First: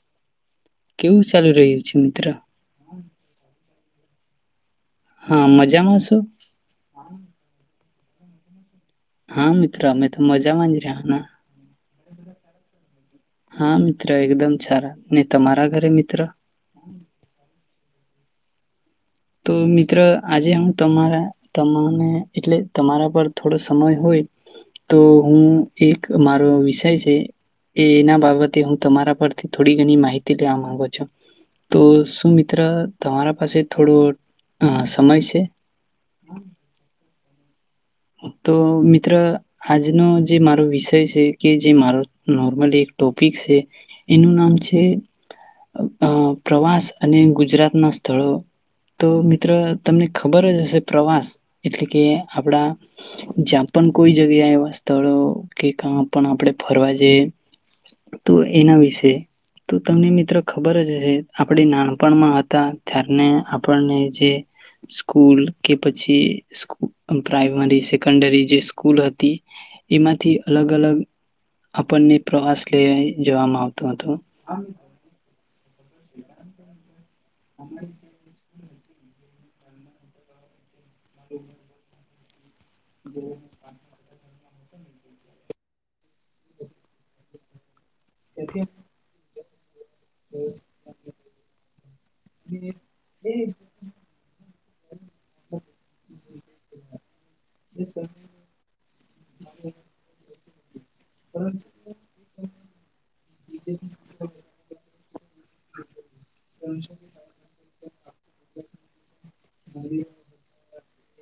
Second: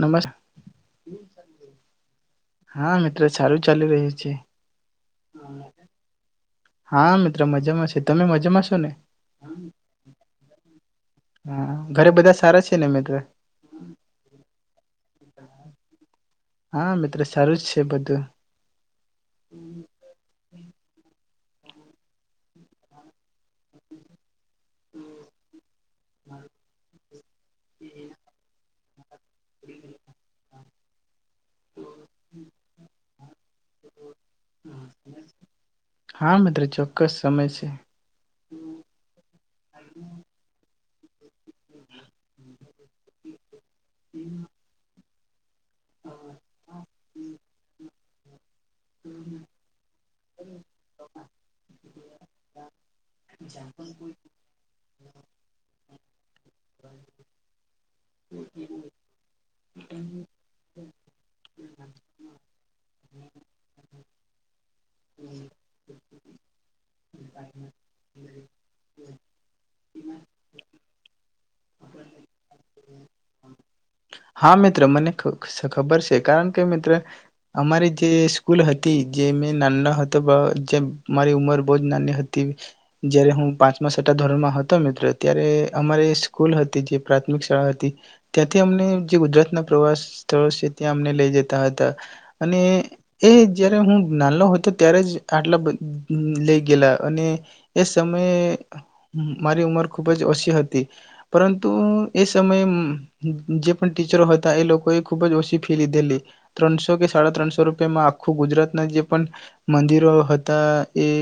નમસકા કેવું ચાલુ રહ્યું છે મિત્ર. ચલી રહી છે. હા મજામાં શું. હા મિત્ર મજા. છે તમે મજામાં છો ને. હા મિત્રો અમે તો મજા માજ રહ્યા. હા ઘરે બધા સારા છે ને અમે તો. હા મિત્ર એકદમ સારા. ને તમારા ઘરે મિત્ર. હા મિત્ર સારું જ. તે બધુ તો મિત્ર આજે હું તમારા. તને એટલે તમારા પર થોડો સમય હોય તો હું એક મારો વિષય છે એ એના બાબતે હું તમારા પર થોડી ઘણી માહિતી લેવા માંગો તો સુમિત્ર. તમારા. પાસે થોડું. હા મિત્રો ચોક્કસ સમય છે. તો મિત્ર આજનો જે મારો વિષ તેછે કે જે મારો નોર્મલ એક ટોપિક શે એનું નામ છે અ પ્રવાસ અને ગુજરાત ના [unintelligible] તો મિત્ર તમને ખબર જ હશે પ્રવાસ એટલે કે આપડા જ્યાં પણ કોઈ જગ્યા એવા સ્થળો કે ક પણ આપડે ફરવા જઈએ તો એના વિશે તો તમને મિત્ર ખબર જ હહે. આપણે નાનપણમાં હતા ત્યારને આપણને જે સ્કૂલ કે પછી પ્રાઈમરી સેકન્ડરી જે સ્કૂલ હતી એમાંથી અલગ અલગ આપણને પ્રવાસ લઈ જવામાં આવ હા મિત્ર મને ખબર છે. કારણ કે મિત્ર અમારે જે સ્કૂલ હતી જે મેં [unintelligible] હતો જે [inaudible] તેવી જયારે હું પાંચમાસટા ધોરણ માં [unintelligible] ત્યાંથી અમને [unintelligible] પ્રવાસ સ્થળો છે ત્યાં અમને લઈ જતા હતા અને એ જયારે હું નાનંલો હતો ત્યારે જ આટલે બ લઈ ગેલા અને એ સમયે મારી ઉંમર ખુબ જ ઓછી હતી. પરંતુ એ સમયે જે ટીચરો હતા એ લોકોએ ખુબ જ ઓછી ફી લીધેલી, ત્રણસો કે સાડા ત્રણસો રૂપિયામાં આખું ગુજરાતના જે પણ મંદિરો હતા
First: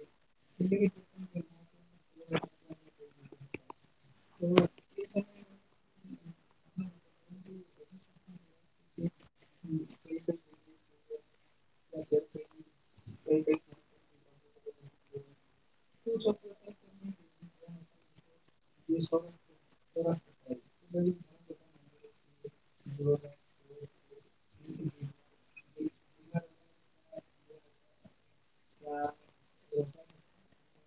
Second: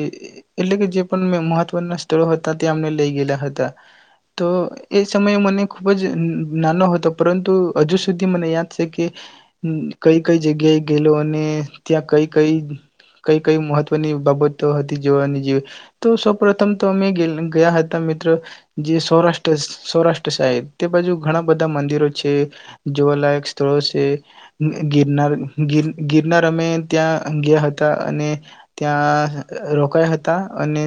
[inaudible] એટલે કે જે પણ મહત્વના સ્થળો હતા. ત્યા અમને લઇ ગયેલા હતા. [unintelligible] તો એ સમયે મને ખુબ જ નાનો હતો હતો. પરંતુ હજુ સુધી મને યાદ છે કે કઈ કઈ જગ્યાએ ગયેલો અને ત્યાં કઈ કઈ કઈ કઈ મહત્વની બાબતો હતી જોવાની, જે તો સૌપ્રથમ તો અમે ગયા હતા મિત્રો જે સૌરાષ્ટ્ર સૌરાષ્ટ્ર સાહેબ તે બાજુ ઘણા બધા મંદિરો છે જોવાલાયક સ્થળો છે, ગિરનારર ગિરનાર અમે ત્યાં ગયા હતા અને ત્યાં રોકાયા હતા અને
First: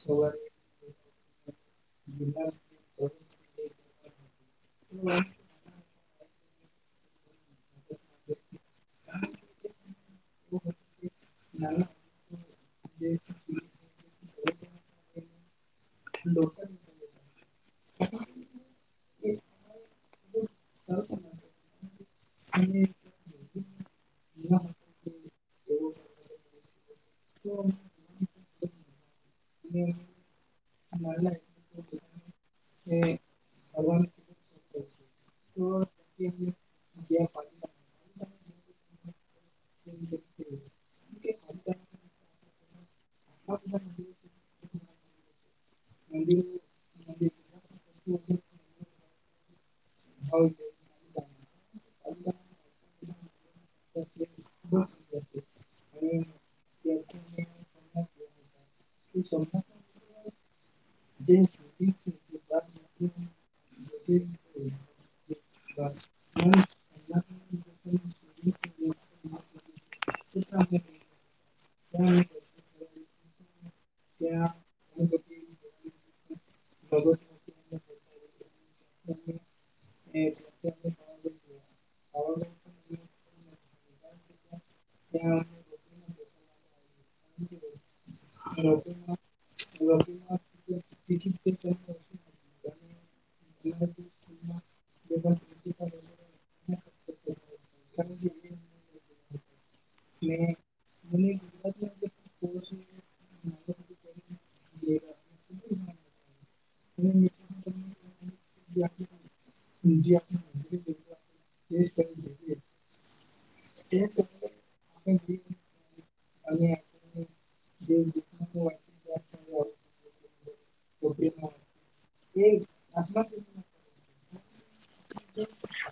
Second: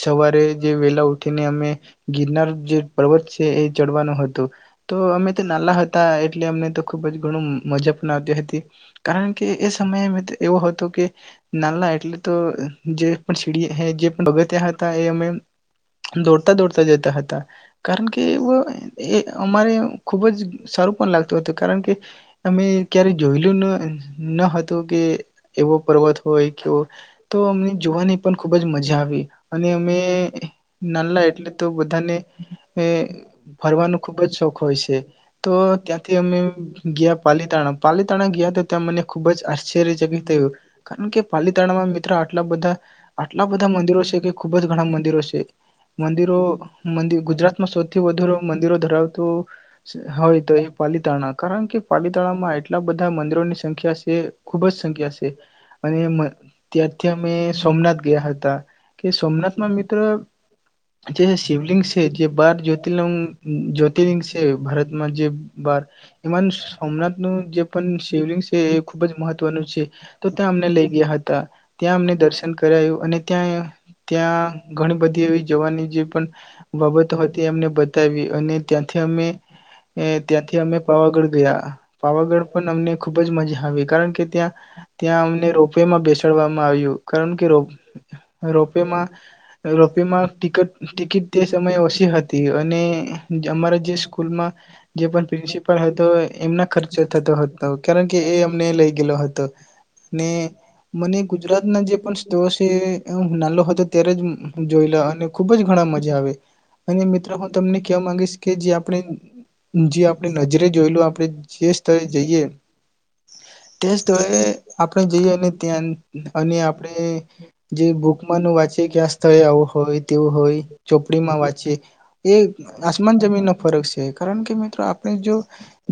સવારે જે વેલા ઉઠીને અમે ગિરનાર જે પર્વત છે એ ચડવાનું હતું, તો અમે [unintelligible] હતા એટલે અમને તો ખુબ જ ઘણું મજા પણ આવતી હતી. કારણ કે એ સમયે મિત્ર એવો હતો, કે નાનલા એટલે તો જે પણ સીડી હે જે ભગત્યા હતા એ અમે એમ. દોડતા દોડતા જતા હતા. કારણ કે એ અમારે ખૂબ જ સારું પણ લાગતું હતું કારણ કે અમે ક્યારેય જોયેલું ન ન હતું કે એવો પર્વત હોય કેવો તો અમને જોવાની પણ ખૂબ જ મજા આવી અને અમે નાલા એટલે તો બધાને એ ફરવાનો ખૂબ જ શોખ હોય છે. તો ત્યાંથી અમે ગયા પાલીતાણા પાલીતાણા ગયા તો ત્યાં મને ખુબ જ આશ્ચર્યચકિત થયું કારણ કે પાલીતાણામાં મિત્રો આટલા બધા આટલા બધા મંદિરો છે કે ખુબ જ ઘણા મંદિરો છે મંદિરો મં ગુજરાતમાં સૌથી વધુ મંદિરો ધરાવ તો. હોય તો એ પાલીતાણા કારણ કે પાલીતાણામાં એટલા બધા મંદિરોની સંખ્યા છે ખુબ જ સંખ્યા છે અને ત્યારથી અમે સોમનાથ ગયા હતા કે સોમનાથમાં મિત્ર જે શિવલિંગ છે જે બાર જ્યોતિર્લિંગ જ્યોતિર્લિંગ છે. ભારતમાં જે બાર એમાનું સોમનાથ નું જે પણ શિવલિંગ છે એ ખુબ જ મહત્વનું છે. તો ત્યાં અમને લઈ ગયા હતા ત્યાં અમને દર્શન કરાયું. અને ત્યાં ત્યાં ઘણી બધી એવી જોવાની જે પણ બાબતો હતી અમને બતાવી અને ત્યાંથી અમે એ ત્યાંથી અમે પાવાગઢ ગયા પાવાગઢ પણ અમને ખુબ જ મજા આવી કારણ કે ત્યાં ત્યાં અમને રોપવેમાં બેસાડવામાં આવ્યું કારણ કે રોપવેમાં રોપવેમાં ટ ટિકિટ તે સમયે ઓછી હતી અને અમારા જે સ્કૂલમાં જે પણ પ્રિન્સિપલ હતો એમના ખર્ચો થતો હતો કારણ કે એ અમને લઈ ગયલો હતો અને મને ગુજરાત ના જે પણ સ્ નાલો હતો ત્યારે જોયેલા અને ખુબ જ ઘણા મજા આવે અને મિત્રો હું તમને કહેવા માંગીશ કે જે આપણે. જી આપડે નજરે જોઈલું આપ આપણે જે સ્તરે જઈએ તે જ તો એ. આપણે જઈએ અને ત્યાં અને આપણે જે ભૂકમાં ન વાંચીએ કે આ સ્થળે આવું હોય તેવું હોય ચોપડીમાં વાંચીએ એ આસમાન જમીન ન ફરક છે કારણ કે મિત્રો આપણે જો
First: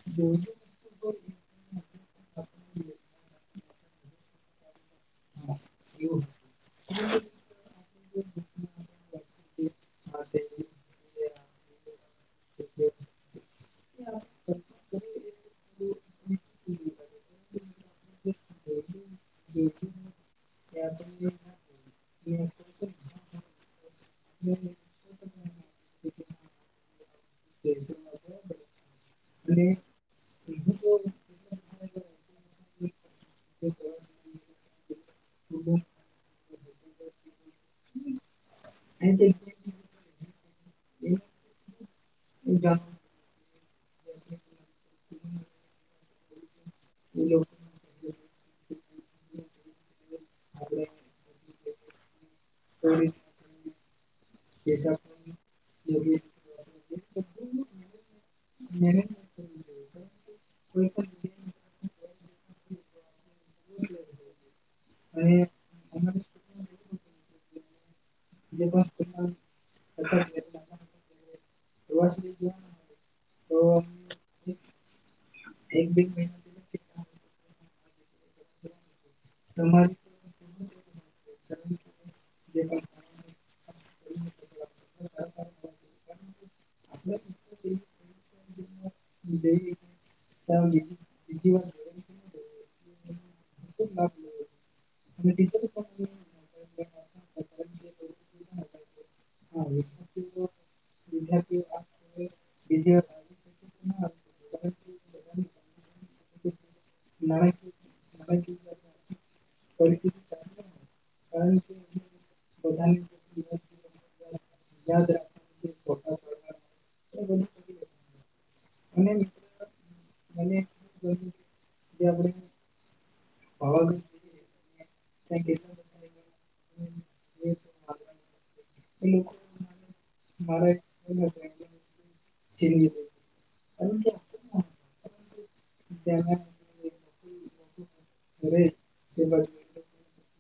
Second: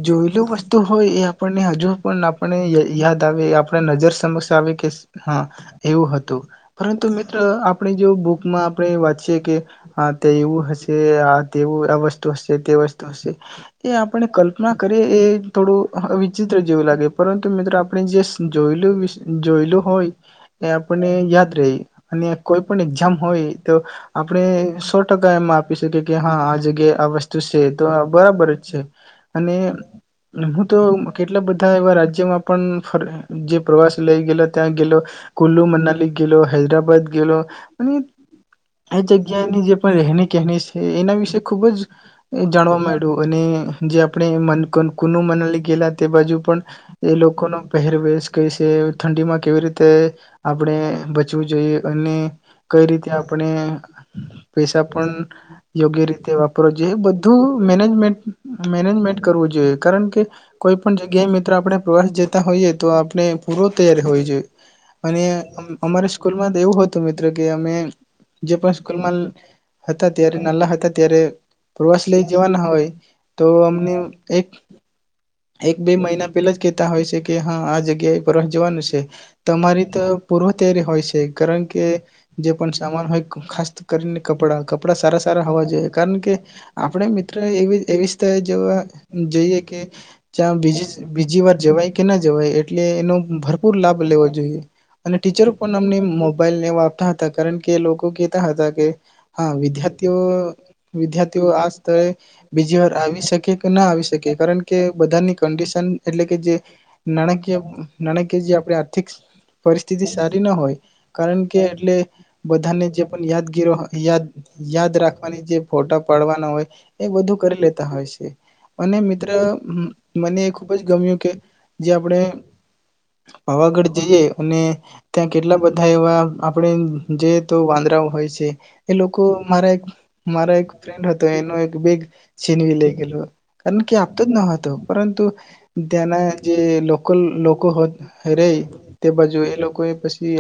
જોયેલ વસ્તુ હોય એ આપણને હજુ પણ આપણે યાદ આવે આપણે નજર સમક્ષ આવે કે હા એવું હતું પરંતુ મિત્ર આપણે જો બુક માં આપણે વાંચીએ કે આ તે એવું હશે આ તેવું આ વસ્તુ હશે. એ આપણે કલ્પના કરીએ એ થોડું વિચિત્ર જેવું લાગે પરંતુ મિત્રો આપણે જે જોયલું જોયલું હોય એ આપણને યાદ રહી અને કોઈ પણ એક્ઝામ હોય તો આપણે સો ટકા એમાં આપી શકીએ કે હા આ જગ્યાએ આ વસ્તુ છે તો બરાબર જ છે અને હું તો કેટલા બધા એવા રાજ્યોમાં પણ જે પ્રવાસ લઈ ગેલો ત્યાં ગયેલો કુલ્લુ મનાલી ગેલો હૈદરાબાદ ગેલો અને એ જગ્યાની જે પણ રહેણી કહેની છે એના વિશે ખૂબ જ એ જાણવા માંડ્યું અને જે આપણે મન કુનું મનલી ગેલા તે બાજુ પણ એ લોકોનો પહેરવેશ ક છે ઠંડીમાં કેવી રીતે આપણે બચવું જોઈએ અને કઈ રીતે આપણે પૈસા પણ યોગ્ય રીતે વાપરો જોઈએ બધ મેનેજમેન્ટ-મેનેજમેન્ટ કરવું જોઈએ. કારણ કે કોઈ પણ જગ્યાએ મિત્ર આપણે પ્રવાસ જતા હોઈએ તો આપણે પૂર્વ તૈયારી હોવી જોઈએ. અને અમારી સ્કૂલમાં તો એવું હતું કે તમે જે પણ સ્કૂલમાં હતા ત્યારે નાલા હતા ત્યારે સ લઈ જવાના હોય, તો અમને એક એક બે મહિના પેલા જ કેતા હોય છે કે હ આ જગ્યા એ ફરવા જવાનું છે તમારી તો પૂર્વ તૈયારી હોય છે. કારણ કે જે પણ સામાન હોય ખાસ કરીને કપડાં કપડાં સારા સારા હોવા જોઈએ કારણ કે આપડે મિત્રો એવી-એવી [unintelligible] જો જઈએ કે ત્યાં બીજી બીજી વાર જવાય કે ના જવાય એટલે એનો ભરપૂર લાભ લેવો જોઈએ અને ટીચરો પણ અમને મોબાઈલ ને એવા હતા. કારણ કે લોકો કેતા હતા કે હા વિદ્યાર્થીઓ વિદ્યા તેઓ આ સ્થળે બીજી વાર આવી શકે ના આવી શકે કારણ કે બધાની કંડિશન એટલે કે જે નાણાકીય નાણાકીય જે આપણે આર્થિક પરિસ્થિતિ સારી ના હોય કારણ કે એટલે બધાને જે પણ યાદગીરો યાદ યાદ રાખવાની જે ફોટા પાડવાના હોય એ બધું કરી લેતા હોય છે અને મિત્ર મને ખુબ જ ગમ્યું કે જે આપણે પાવાગઢ જઈએ અને ત્યાં કેટલા બધા એવા આપણે જે વાંદરાઓ હોય છે એ લોકો મારા મારા એક ફ્રેન્ડ હતો, એનો એક બેગ છીનવી લઈ ગેલો. કારણ કે આપતો જ ન હતો. પરંતુ ત્યાંના જે લોકલ લોકો રહી તે બાજુ એ લોકોએ પછી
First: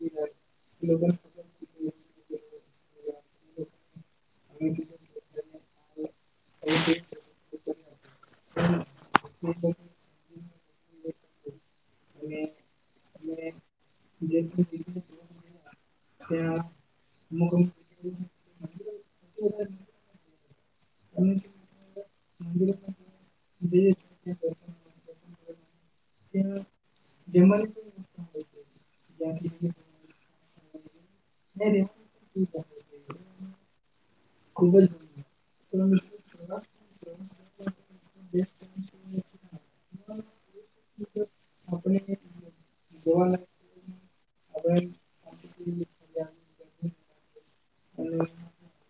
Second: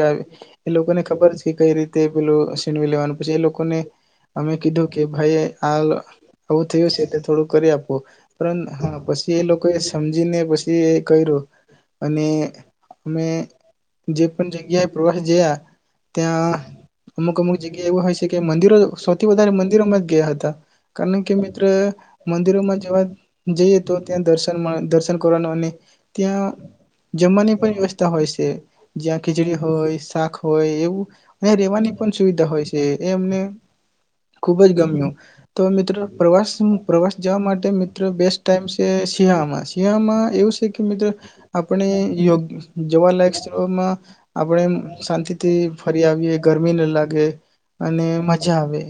એ લોકોને ખબર છે કે કઈ રીતે પેલું છીનવી લેવાનું. પછી એ લોકોને અમે કીધું કે ભાઈ આ આવું થયું છે તો થોડું કરી આપો. પણ હા પછી એ લોકો એ સમજીને પછી એ કર્યું અને અમે જે પણ જગ્યાએ પ્રવાસ ગયા ત્યાં અમુક અમુક જગ્યા એ હોય છે કે મંદિરો સૌથી વધારે મંદિરોમાં ગ કારણ કે મિત્ર મંદિરોમાં જવા જઈએ તો ત્યાં દર્શન દર્શન કરવાનું અને ત્યાં જમવાની પણ વ્યવસ્થા હોય છે જ્યાં ખીચડી હોય શાક હોય એવું રેવાની પણ સુવિધા હોય છે એ અમને ખુબ જ તો મિત્રો પ્રવાસ પ્રવાસ જવા માટે મિત્રો બેસ્ટ ટાઈમ છે શિયાિયામાં શિયાિયાામાં એવું છે કે મિત્રો આપણેયો જવાલાયક સ્થળમાં આપણે શાંતિથી ફરી આવીએ ગરમી ન લાગે અને મજા આવે.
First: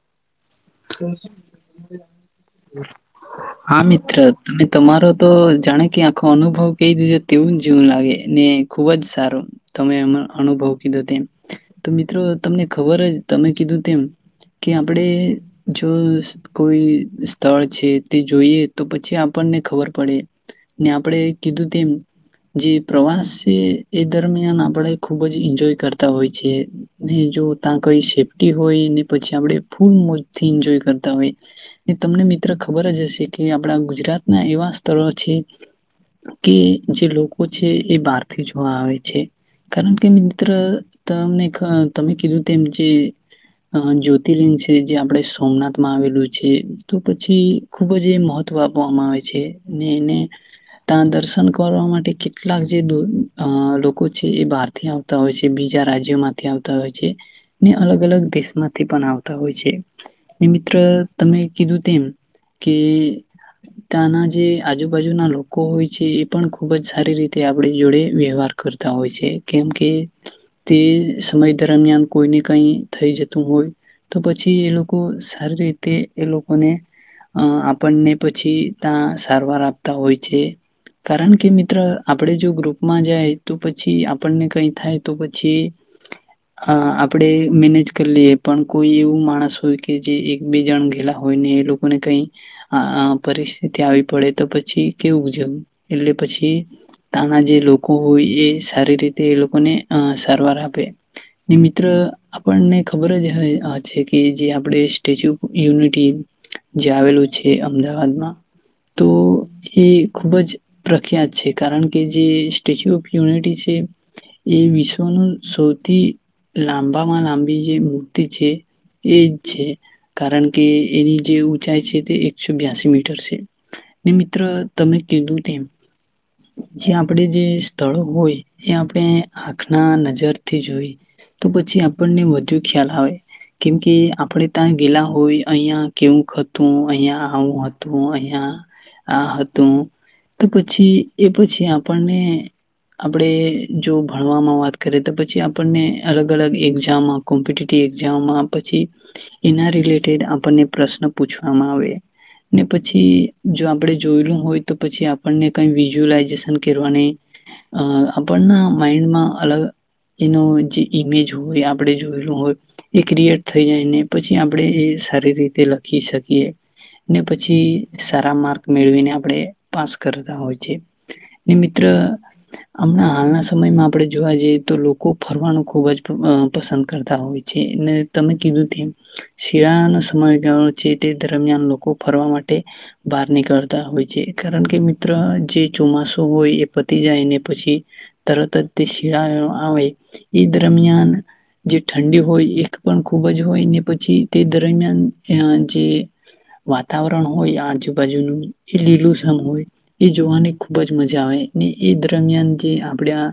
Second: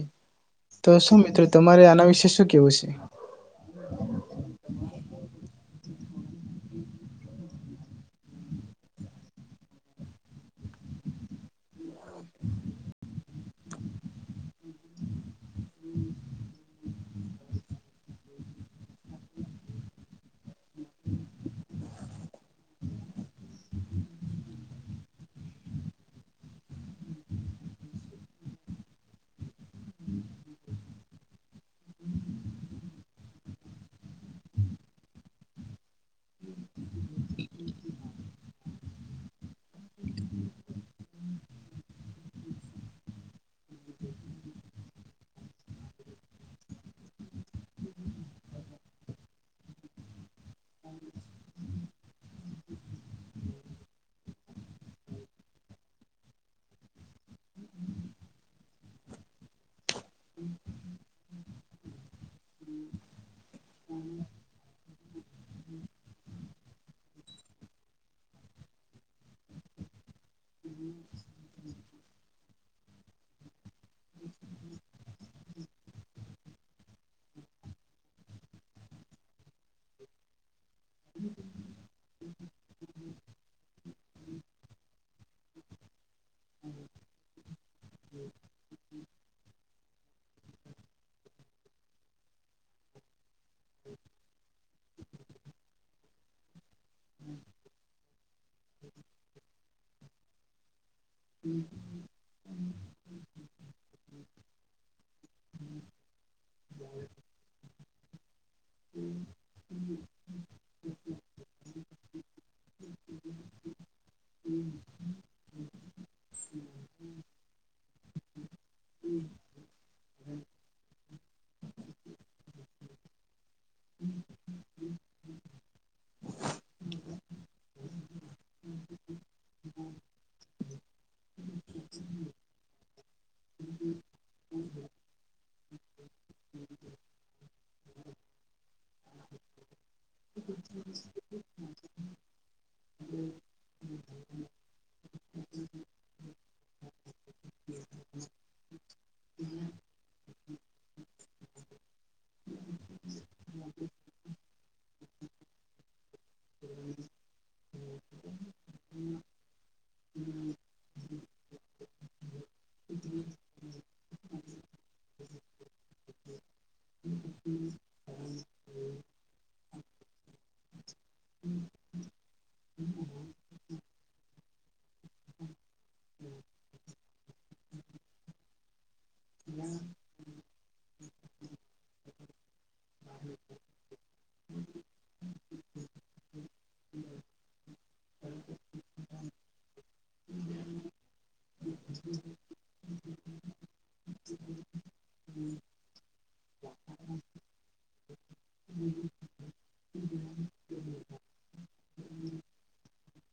તો શું મિત્રો તમારે આના વિશે વિશે શું કેશે? હા મિત્ર તમે તમારો તો જાણે કે આખો અનુભવ કહી દીધો તેવું જીવન લાગે ને ખુબ જ સારો તમે એ અનુભવ કીધો તેમ તો મિત્રો તમને ખબર જ તમે કીધું તેમ કે આપણેે જો કોઈ સ્થળ છે તે જોઈએ તો પછી આપણને ખબર પડે ને આપણેે કીધું તેમ જે પ્રવાસ છે એ દરમિયાન આપણે ખુબ જ એન્જોય કરતા હોય છે ને જો ત્યાં કઈ સેફ્ટી હોય ને પછી આપણે ફૂલ મોજથી એન્જોય કરતા હોય ને તમને મિત્ર ખબર જ હશે. કે આપણા ગુજરાતના એવા સ્થળો છે કે જે લોકો છે એ બહારથી જોવા આવે છે કારણ કે મિત્ર તમને તમે કીધું તેમ જે જ્યોતિર્લિંગ છે જે આપણે સોમનાથમાં આવેલું છે તો પછી ખૂબ જ એ મહત્વ આપવામાં આવે છે ને એને ત્યાં દર્શન કરવા માટે કેટલાક જે દ લોકો છે એ બહારથી આવતા હોય છે બીજા રાજ્યોમાંથી આવતા હોય છે ને અલગ અલગ દેશ માંથી પણ આવતા હોય છે ને મિત્ર તમે કીધું તેમ કે ત્યાંના જે આજુબાજુના લોકો હોય છે એ પણ ખૂબ જ સારી રીતે આપણી જોડે વ્યવહાર કરતા હોય છે કેમ કે તે સમય દરમિયાન કોઈને કઈ થઈ જતું હોય તો પછી એ લોકો સારી રીતે એ લોકોને અ આપણને પછી ત્યાં સારવાર આપતા હોય છે કારણ કે મિત્ર આપણે જો ગ્રુપમાં જાય તો પછી આપણને કઈ થાય તો પછી આપણે મેનેજ કરી લઈએ પણ કોઈ એવું માણસ હોય કે જે એક બે જણ ગેલા હોય ને એ લોકોને કઈ હ [inaudible] [inaudible] પરિસ્થિતિ આવી પડે તો પછી કેવુંજવું એટલે પછી તાના જે લોકો હોય એ સારી રીતે એ લોકોને સારવાર આપે ને મિત્ર આપણને ખબર જ છે કે જે આપડે સ્ટેચ્યુ ઓફ યુનિટી. જે આવેલું છે. છે. અમદાવાદમાં તો એ ખુબ જ પ્રખ્યાત છે. કારણ કે જે સ્ટેચ્યુ ઓફ યુનિટી છે. એ વિશ્વનું સોથી લાંબામાં લાંબા બીજે મૂર્તિ છે. એજ છે કારણ કે એની જે ઊંચાઈ છે. તે એકસો બ્યાસી મીટર છે. ને મિત્ર તમે કીધું તેમ જ્યાં આપણે જે સ્થળો હોય એ આપણે આખ ના નજરથી જોઈ તો પછી આપણને વધુ ખ્યાલ આવે કેમકે આપણે તા ગેલા હોય. અહિયાં કેવું હતું. અહિયાં આવું હતું. અહીંયા આ હતું. તો પછી એ પછી આપણને આપણેે જો ભણવામાં વાત કરે તો પછી આપણને અલગ અલગ એક્ઝામમાં કોમ્પિટટિવ એક્ઝામમાં પછી એના રિલેટેડ આપણને પ્રશ્ન પૂછો મા આવે. ને પછી જો આપણે જોયેલું હોય તો પછી આપણને કઈ વિઝ્યુઅલાઈઝેશન કરવાની આપણના માઈન્ડમાં અલગ એનો જે ઈમેજ હોય આપણે જોયેલું હોય એ ક્રિએટ થઈ જાયને પછી આપણે એ સારી રીતે લખી શકીએ. એ ને પછી સારા માર્ક મેળવીને આપણે પાસ કરતા હોય છે. ને મિત્ર હમણાં હાલના સમયમાં આપણે જોવા જઈએ તો લોકો ફરવાનું ખુબ જ પસંદ કરતા હોય છે. ને તમે કીધું તેમ શિયાળ નો સમય ગ છે તે દરમિયાન લોકો ફરવા માટે બહાર નીકળતા હોય છે. કારણ કે મિત્ર જે ચોમાસું હોય એ પતી જાય. ને પછી તરત જ તે શિયાળો આવે એ દરમિયાન- જે ઠંડી હોય એક પણ ખુબ જ હોય ને પછી તે દરમિયાન- જે વાતાવરણ હોય આજુબાજુનું જે લીલું સમમ હોય એ જોવાની ખુબ જ મજા આવે. ને એ દરમિયાન જે આપડે આ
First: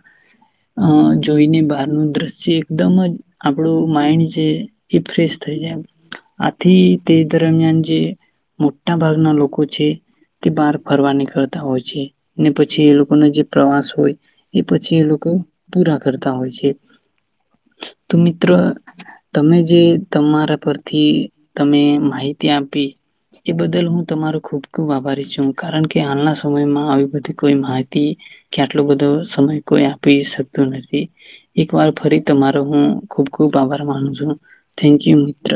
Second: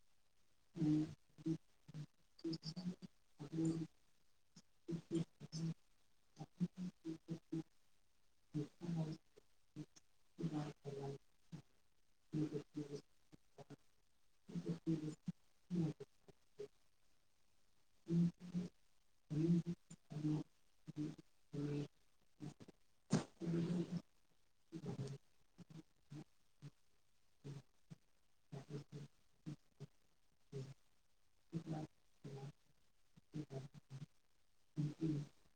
જોઈને બહારનું દ્રશ્ય એકદમ જ આપણું માઈન્ડ છે એ ફ્રેશ થઈ જાય. આથી તે દરમિયાન જે મોટા ભાગના લોકો છે તે બહાર ફરવા નીકળતા હોય છે. ને પછી એ લોકોનો જે પ્રવાસ હોય એ પછી એ લોકો પૂરા કરતા હોય છે. તો મિત્ર તમે જે તમારા પરથી તમે માહિતી આપી એ બદલ હું તમારો ખૂબ ખૂબ આભારી છું. કારણ કે હાલના સમયમાં આવી બધી કોઈ માહિતી કે આટલો બધો સમય કોઈ આપી શકતો નથી. એક વાર ફરી તમારો હું ખૂબ ખૂબ આભાર માનું છું. થેન્કયુ મિત્ર.